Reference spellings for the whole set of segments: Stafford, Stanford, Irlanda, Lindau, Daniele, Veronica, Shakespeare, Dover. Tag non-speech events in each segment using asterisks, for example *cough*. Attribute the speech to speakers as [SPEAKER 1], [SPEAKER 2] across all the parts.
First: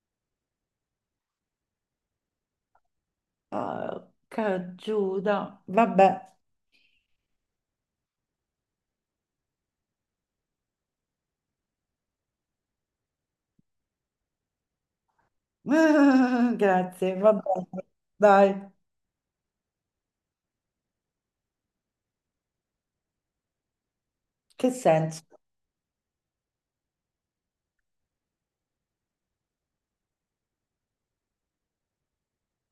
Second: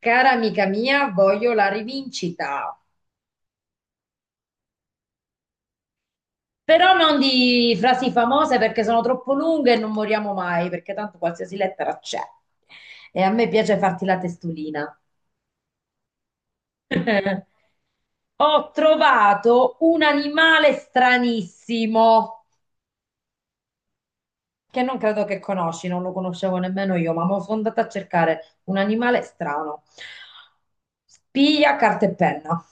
[SPEAKER 1] Cara amica mia, voglio la rivincita,
[SPEAKER 2] Porca Giuda. Vabbè.
[SPEAKER 1] però non di frasi famose perché sono troppo lunghe e non moriamo mai, perché tanto qualsiasi lettera c'è. E a me piace farti la testolina.
[SPEAKER 2] *laughs* Grazie, vabbè.
[SPEAKER 1] *laughs*
[SPEAKER 2] Dai,
[SPEAKER 1] Ho trovato un animale stranissimo
[SPEAKER 2] che
[SPEAKER 1] che non credo
[SPEAKER 2] senso?
[SPEAKER 1] che conosci, non lo conoscevo nemmeno io, ma mo sono andata a cercare un animale strano. Spia, carta e penna.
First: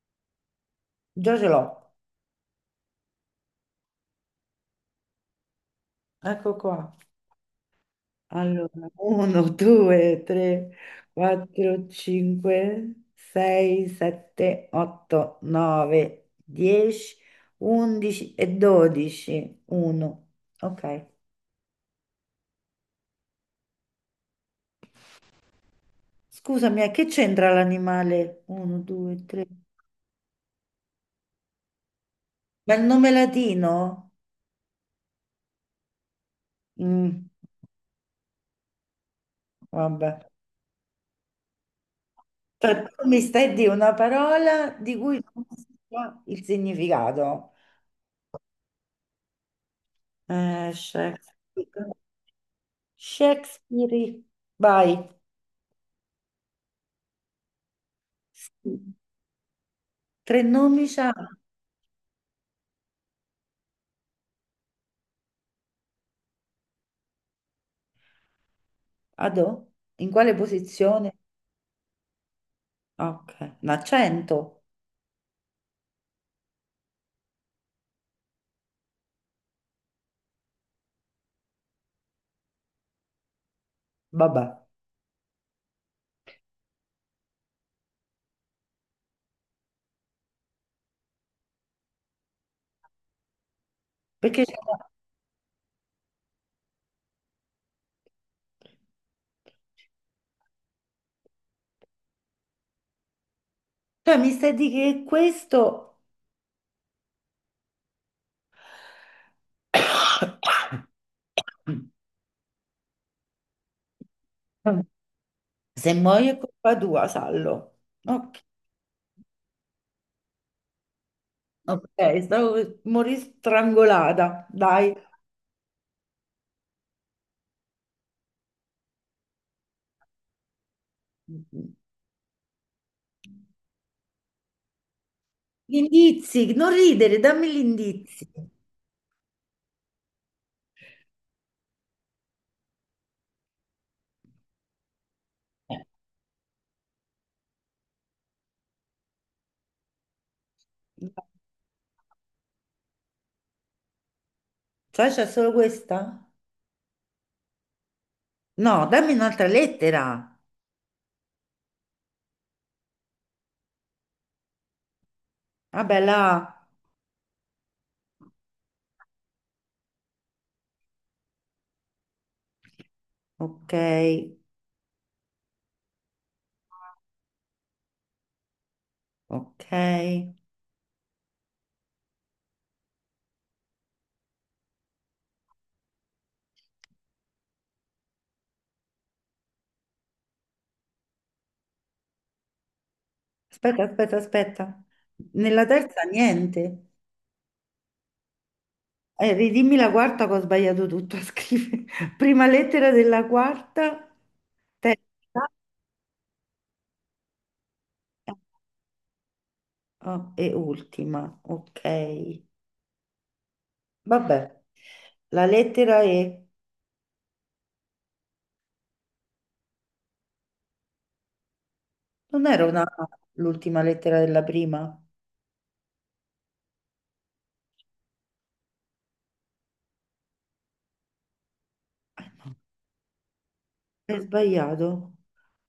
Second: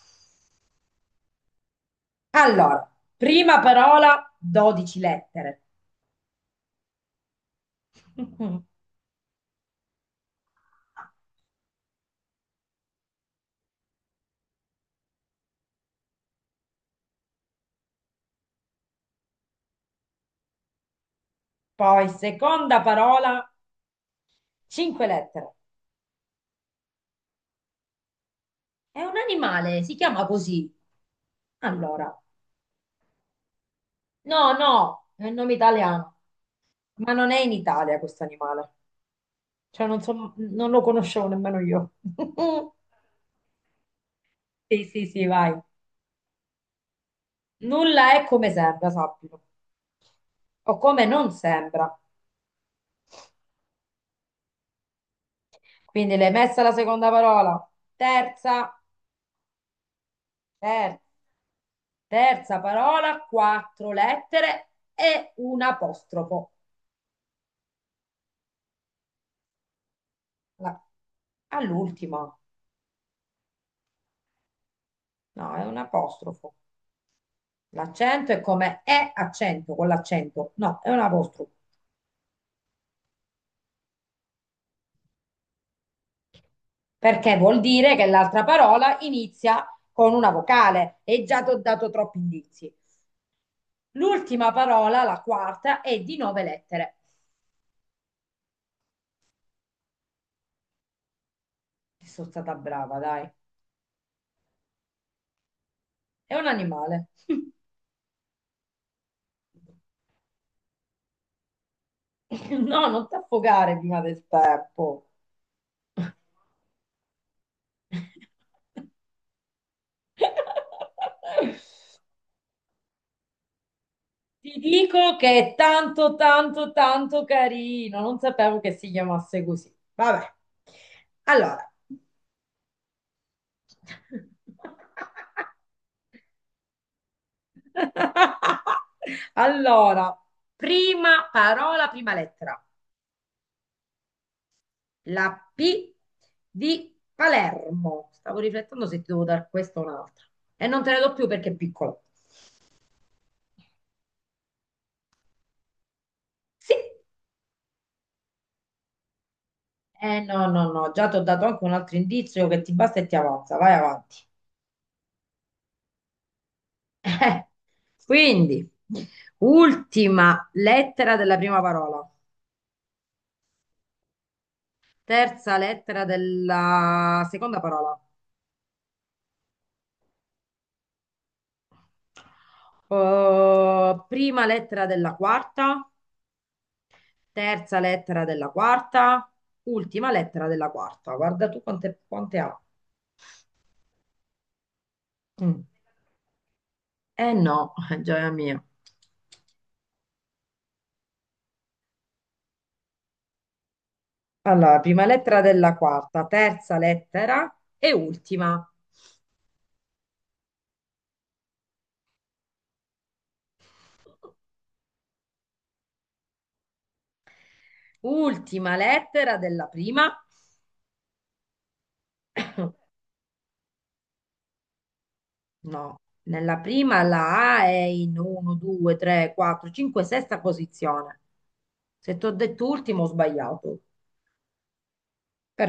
[SPEAKER 2] Già ce l'ho.
[SPEAKER 1] Allora, prima parola, 12 lettere.
[SPEAKER 2] Ecco qua.
[SPEAKER 1] *laughs*
[SPEAKER 2] Allora, 1, 2, 3, 4, 5, 6, 7, 8, 9, 10, 11 e 12. 1. Ok.
[SPEAKER 1] Poi, seconda parola, cinque lettere.
[SPEAKER 2] Scusami, a che c'entra l'animale? 1,
[SPEAKER 1] È un
[SPEAKER 2] 2, 3.
[SPEAKER 1] animale, si chiama così. Allora,
[SPEAKER 2] Ma il nome latino?
[SPEAKER 1] no, no, è un nome italiano, ma
[SPEAKER 2] Mm,
[SPEAKER 1] non è in Italia questo animale. Cioè, non
[SPEAKER 2] vabbè.
[SPEAKER 1] so, non lo conoscevo nemmeno io.
[SPEAKER 2] Cioè,
[SPEAKER 1] *laughs*
[SPEAKER 2] tu mi stai di una parola
[SPEAKER 1] Sì,
[SPEAKER 2] di
[SPEAKER 1] sì,
[SPEAKER 2] cui
[SPEAKER 1] sì,
[SPEAKER 2] non
[SPEAKER 1] vai.
[SPEAKER 2] si sa il significato.
[SPEAKER 1] Nulla è come sembra, sappilo, o come non sembra.
[SPEAKER 2] Shakespeare. Shakespeare. Vai.
[SPEAKER 1] Quindi l'hai messa la seconda parola. Terza,
[SPEAKER 2] Sì. Tre nomi
[SPEAKER 1] ter-
[SPEAKER 2] c'ha.
[SPEAKER 1] terza parola, quattro lettere e un apostrofo.
[SPEAKER 2] Adò? In quale
[SPEAKER 1] La-
[SPEAKER 2] posizione?
[SPEAKER 1] All'ultima,
[SPEAKER 2] Ok. Un accento?
[SPEAKER 1] no, è un apostrofo. L'accento è come è accento con l'accento, no, è un apostrofo.
[SPEAKER 2] Vabbè.
[SPEAKER 1] Perché vuol dire che l'altra parola inizia con una vocale e già ti ho dato troppi indizi.
[SPEAKER 2] Perché
[SPEAKER 1] L'ultima
[SPEAKER 2] c'è una-
[SPEAKER 1] parola, la quarta, è di nove lettere. Sono stata brava, dai.
[SPEAKER 2] Cioè, mi stai di che questo...
[SPEAKER 1] È un animale. *laughs*
[SPEAKER 2] *coughs*
[SPEAKER 1] No, non ti affogare prima del tempo.
[SPEAKER 2] Se muoio è colpa tua, sallo. Ok,
[SPEAKER 1] *laughs*
[SPEAKER 2] ok, stavo... morì strangolata.
[SPEAKER 1] Ti
[SPEAKER 2] Dai.
[SPEAKER 1] dico che è tanto, tanto, tanto carino. Non sapevo che si chiamasse così. Vabbè. Allora.
[SPEAKER 2] Gli indizi, non ridere, dammi gli indizi.
[SPEAKER 1] *laughs* Allora, prima parola, prima lettera. La
[SPEAKER 2] Eh,
[SPEAKER 1] P di Palermo. Stavo riflettendo se ti devo dare questa o un'altra. E non te ne do più perché è piccola.
[SPEAKER 2] Cioè, c'è solo questa?
[SPEAKER 1] Sì.
[SPEAKER 2] No, dammi un'altra lettera.
[SPEAKER 1] Eh no, già ti ho dato anche un altro indizio che ti basta e ti avanza. Vai avanti.
[SPEAKER 2] Vabbè, là.
[SPEAKER 1] Eh, Quindi, ultima lettera della prima parola,
[SPEAKER 2] Ok,
[SPEAKER 1] terza lettera della seconda parola,
[SPEAKER 2] ok.
[SPEAKER 1] prima lettera della quarta, terza lettera della quarta, ultima lettera della quarta. Guarda tu quante ha.
[SPEAKER 2] Aspetta, aspetta, aspetta.
[SPEAKER 1] Mm.
[SPEAKER 2] Nella terza niente.
[SPEAKER 1] Eh no, *laughs* gioia mia.
[SPEAKER 2] Ridimmi la quarta che ho sbagliato tutto a scrivere. *laughs* Prima lettera della quarta,
[SPEAKER 1] Allora, prima lettera
[SPEAKER 2] terza
[SPEAKER 1] della quarta, terza lettera e ultima.
[SPEAKER 2] oh, e ultima. Ok. Vabbè. La lettera E.
[SPEAKER 1] Ultima lettera della prima.
[SPEAKER 2] Non era una A, l'ultima lettera della prima?
[SPEAKER 1] No, nella prima la A è in 1, 2, 3, 4, 5, sesta posizione. Se ti ho
[SPEAKER 2] No,
[SPEAKER 1] detto ultimo ho sbagliato.
[SPEAKER 2] è sbagliato.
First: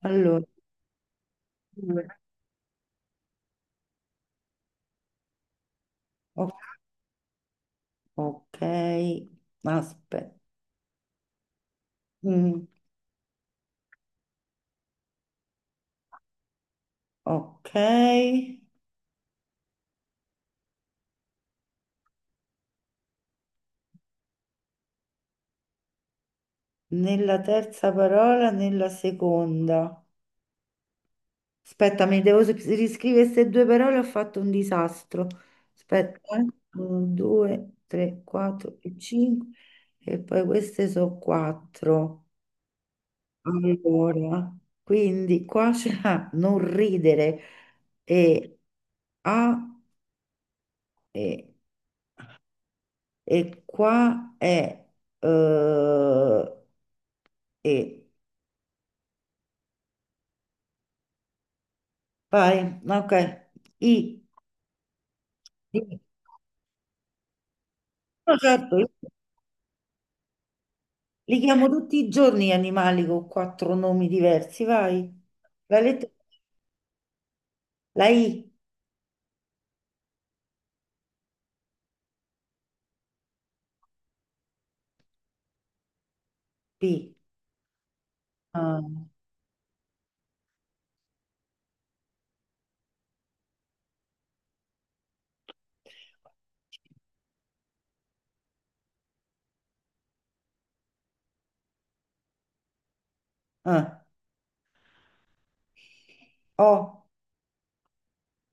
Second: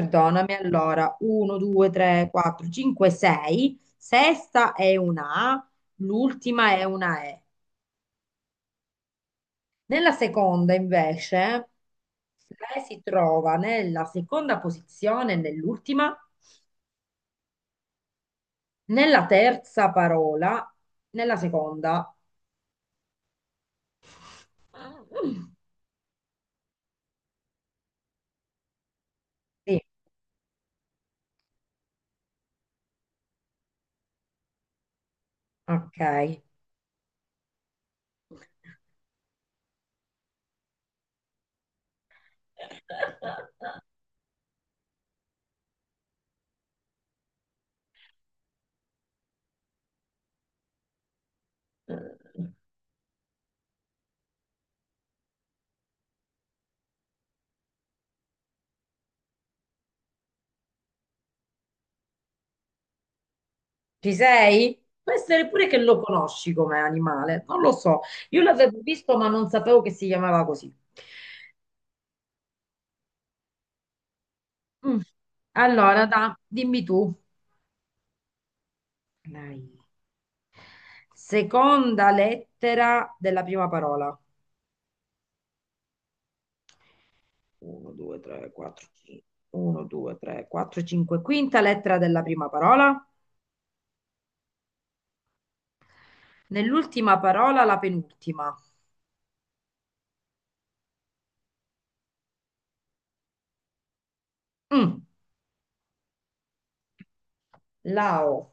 [SPEAKER 2] Allora,
[SPEAKER 1] allora. 1, 2,
[SPEAKER 2] due.
[SPEAKER 1] 3, 4, 5, 6. Sesta è una A,
[SPEAKER 2] O-
[SPEAKER 1] l'ultima è una E.
[SPEAKER 2] ok,
[SPEAKER 1] Nella
[SPEAKER 2] aspetta.
[SPEAKER 1] seconda invece,
[SPEAKER 2] Mm,
[SPEAKER 1] lei si trova nella seconda posizione, nell'ultima,
[SPEAKER 2] ok,
[SPEAKER 1] nella terza parola, nella seconda.
[SPEAKER 2] nella terza parola, nella
[SPEAKER 1] Sì,
[SPEAKER 2] seconda. Aspetta, mi devo riscrivere queste due parole, ho fatto un disastro. Aspetta,
[SPEAKER 1] ok.
[SPEAKER 2] eh. Uno, due, tre, quattro e cinque. E poi queste sono quattro. Allora, quindi qua c'era *laughs* non ridere e a e, e qua è eh, e vai, ok.
[SPEAKER 1] Ci
[SPEAKER 2] I,
[SPEAKER 1] sei? Può essere pure che lo
[SPEAKER 2] i-
[SPEAKER 1] conosci come animale, non lo so.
[SPEAKER 2] no,
[SPEAKER 1] Io
[SPEAKER 2] certo,
[SPEAKER 1] l'avevo
[SPEAKER 2] io
[SPEAKER 1] visto, ma non sapevo che si chiamava così.
[SPEAKER 2] li chiamo tutti i giorni gli animali con quattro nomi diversi,
[SPEAKER 1] Mm.
[SPEAKER 2] vai. La
[SPEAKER 1] Allora,
[SPEAKER 2] lettera
[SPEAKER 1] dimmi tu.
[SPEAKER 2] la I,
[SPEAKER 1] Dai. Seconda lettera della prima parola.
[SPEAKER 2] P,
[SPEAKER 1] 1, 2, 3,
[SPEAKER 2] ah,
[SPEAKER 1] 4, 5. 1, 2, 3, 4, 5. Quinta lettera della prima parola. Nell'ultima parola, la penultima.
[SPEAKER 2] ah,
[SPEAKER 1] Mm.
[SPEAKER 2] O,
[SPEAKER 1] Lao.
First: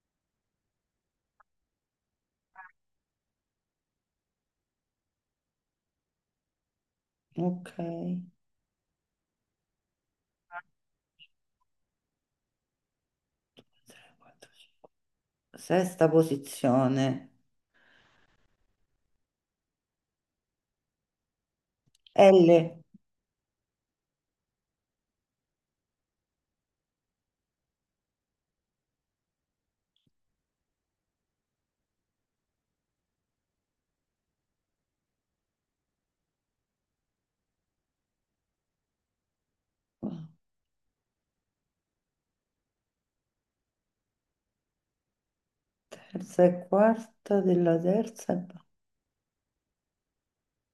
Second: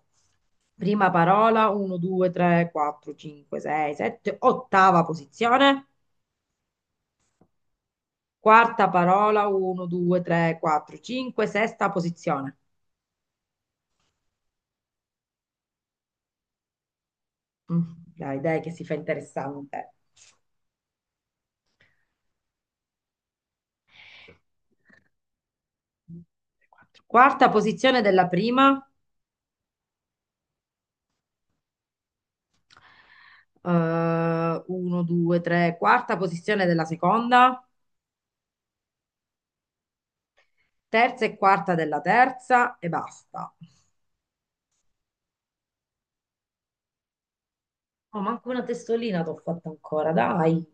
[SPEAKER 1] Prima parola, 1, 2, 3, 4, 5, 6, 7, ottava posizione.
[SPEAKER 2] ok.
[SPEAKER 1] Quarta parola, 1, 2, 3, 4, 5, sesta posizione.
[SPEAKER 2] Tre, quattro, cinque. Sesta posizione.
[SPEAKER 1] Mm. Dai, che si fa interessante.
[SPEAKER 2] L.
[SPEAKER 1] Quarta posizione della prima, 1, 2, 3, quarta posizione della seconda, terza e quarta della terza e basta.
[SPEAKER 2] Terza e quarta della
[SPEAKER 1] Oh,
[SPEAKER 2] terza. E
[SPEAKER 1] manco una testolina t'ho fatta ancora, dai.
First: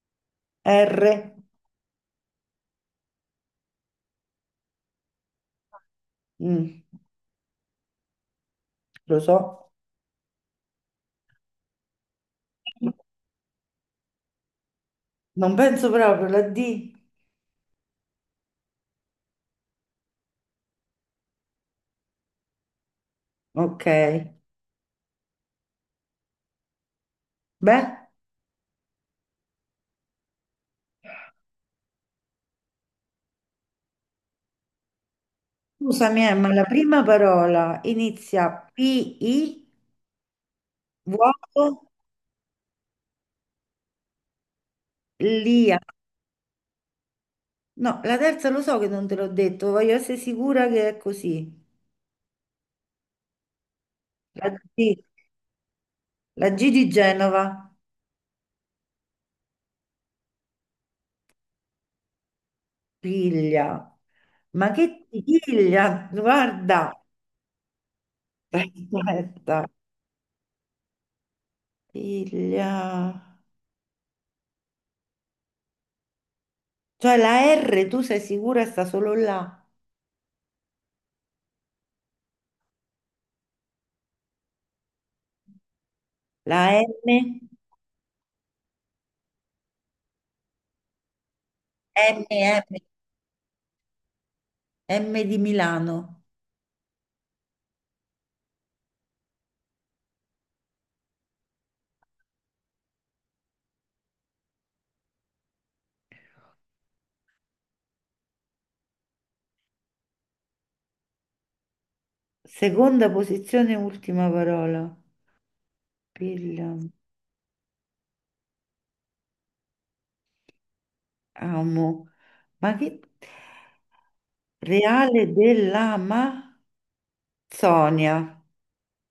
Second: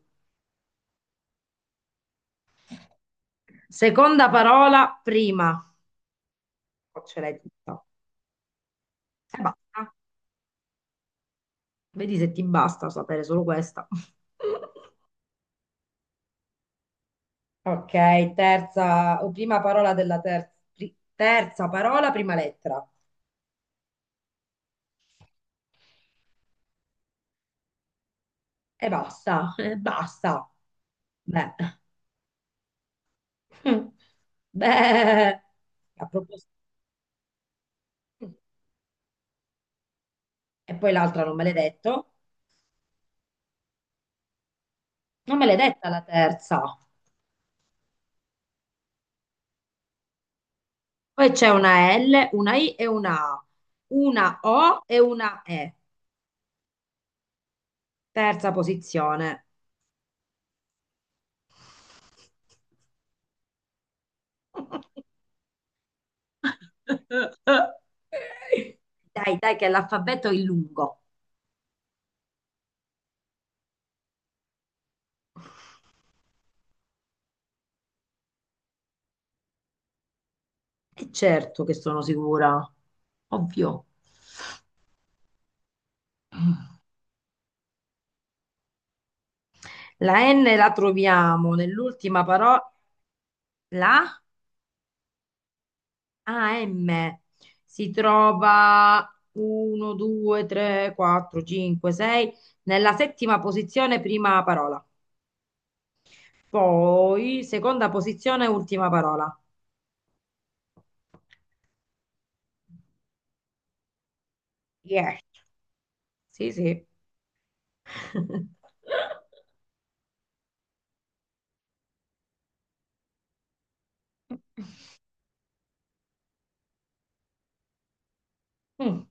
[SPEAKER 2] R.
[SPEAKER 1] Seconda parola, prima.
[SPEAKER 2] Mm,
[SPEAKER 1] Oh, ce l'hai tutta.
[SPEAKER 2] lo
[SPEAKER 1] E
[SPEAKER 2] so.
[SPEAKER 1] basta. Vedi se ti basta sapere solo questa. *laughs*
[SPEAKER 2] Non penso proprio, la D.
[SPEAKER 1] Ok, terza o prima parola della terza, terza parola, prima lettera.
[SPEAKER 2] Ok. Beh,
[SPEAKER 1] E basta, *laughs* e basta. Beh. *laughs* Beh, a
[SPEAKER 2] scusami,
[SPEAKER 1] proposito,
[SPEAKER 2] ma la prima parola inizia P-I,
[SPEAKER 1] e poi l'altra non me l'hai
[SPEAKER 2] vuoto,
[SPEAKER 1] detto? Non me l'hai
[SPEAKER 2] lia.
[SPEAKER 1] detta la terza.
[SPEAKER 2] No, la terza lo so che non te l'ho detto, voglio essere sicura che è
[SPEAKER 1] Poi
[SPEAKER 2] così.
[SPEAKER 1] c'è una L, una I e una A, una
[SPEAKER 2] La
[SPEAKER 1] O e
[SPEAKER 2] G,
[SPEAKER 1] una E.
[SPEAKER 2] la G di Genova,
[SPEAKER 1] Terza posizione.
[SPEAKER 2] piglia. Ma che
[SPEAKER 1] *laughs*
[SPEAKER 2] piglia? Guarda. *laughs*
[SPEAKER 1] Dai,
[SPEAKER 2] Aspetta,
[SPEAKER 1] che l'alfabeto è lungo.
[SPEAKER 2] piglia. Cioè la R, tu sei sicura sta solo là?
[SPEAKER 1] E certo che sono sicura, ovvio.
[SPEAKER 2] La M,
[SPEAKER 1] La N la troviamo nell'ultima
[SPEAKER 2] M, M,
[SPEAKER 1] parola, la
[SPEAKER 2] M di Milano.
[SPEAKER 1] AM. Si trova 1, 2, 3, 4, 5, 6 nella settima posizione, prima parola. Poi seconda posizione, ultima parola.
[SPEAKER 2] Seconda posizione, ultima parola.
[SPEAKER 1] Yes. Sì,
[SPEAKER 2] Pilla,
[SPEAKER 1] sì. *laughs*
[SPEAKER 2] amo. Ma che... Reale dell'Amazzonia.
[SPEAKER 1] Mm,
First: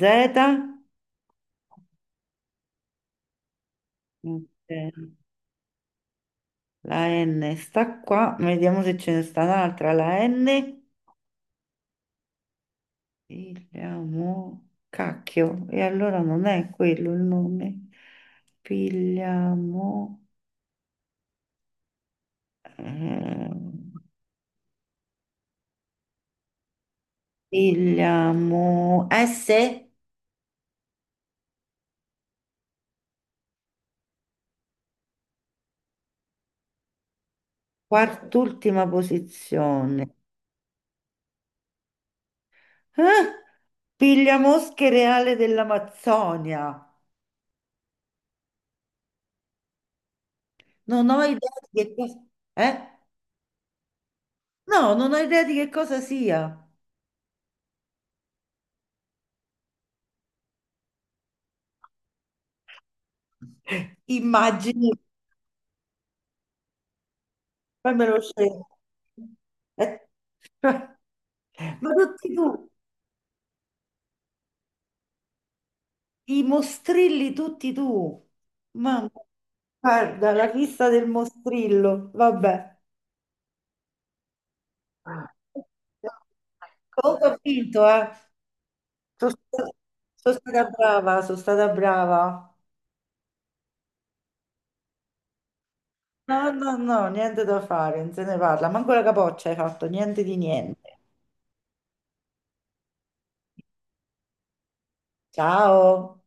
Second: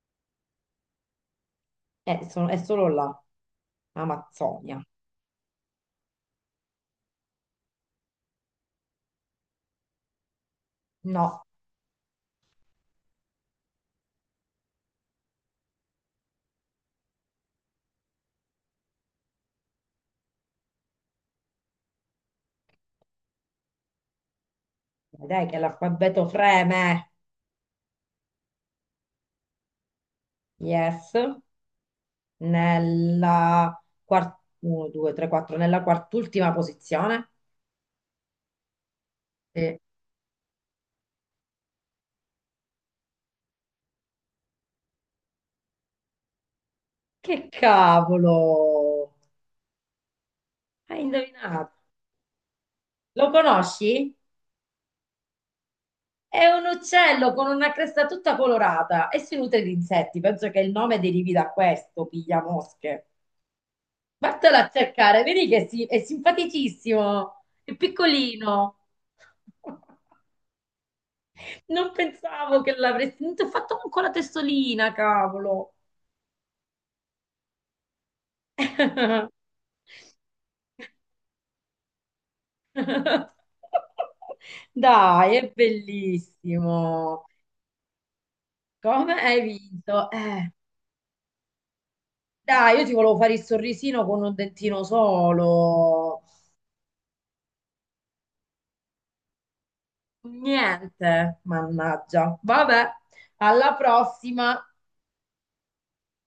[SPEAKER 2] Z.
[SPEAKER 1] è solo la Amazzonia.
[SPEAKER 2] Ok. La N sta qua. Vediamo se ce ne sta un'altra. La N.
[SPEAKER 1] No,
[SPEAKER 2] Pigliamo... Cacchio. E allora non è quello il nome. Pigliamo... Ehm,
[SPEAKER 1] dai che l'alfabeto freme.
[SPEAKER 2] pigliamo S,
[SPEAKER 1] Yes, nella uno, due, tre, quattro, nella quart'ultima posizione.
[SPEAKER 2] quart'ultima
[SPEAKER 1] Sì.
[SPEAKER 2] posizione. Eh? Piglia mosche reale dell'Amazzonia.
[SPEAKER 1] Che cavolo! Hai
[SPEAKER 2] Non ho idea
[SPEAKER 1] indovinato.
[SPEAKER 2] di che cosa... Eh?
[SPEAKER 1] Lo conosci?
[SPEAKER 2] No, non ho idea di che cosa sia.
[SPEAKER 1] È un uccello con una cresta tutta colorata e si nutre di insetti. Penso che il nome derivi da questo, piglia mosche. Vattelo a
[SPEAKER 2] Immagini,
[SPEAKER 1] cercare, vedi che è simpaticissimo, è
[SPEAKER 2] poi me lo scelgo.
[SPEAKER 1] piccolino.
[SPEAKER 2] Eh,
[SPEAKER 1] *laughs*
[SPEAKER 2] cioè,
[SPEAKER 1] Non
[SPEAKER 2] ma tutti
[SPEAKER 1] pensavo
[SPEAKER 2] tu,
[SPEAKER 1] che l'avresti... Non ti ho fatto manco la testolina, cavolo.
[SPEAKER 2] i mostrilli tutti tu. Mamma,
[SPEAKER 1] *laughs*
[SPEAKER 2] guarda, la fissa del mostrillo, vabbè.
[SPEAKER 1] *laughs*
[SPEAKER 2] Ah,
[SPEAKER 1] Dai, è bellissimo.
[SPEAKER 2] comunque ho vinto, eh.
[SPEAKER 1] Come
[SPEAKER 2] Sono
[SPEAKER 1] hai
[SPEAKER 2] stata
[SPEAKER 1] vinto?
[SPEAKER 2] Sono stata brava, sono stata brava.
[SPEAKER 1] Dai, io ti volevo fare il sorrisino con un dentino solo.
[SPEAKER 2] No, no, no, niente da fare, non se ne parla. Manco la capoccia hai fatto, niente di niente.
[SPEAKER 1] Niente, mannaggia. Vabbè, alla prossima.
[SPEAKER 2] Ciao.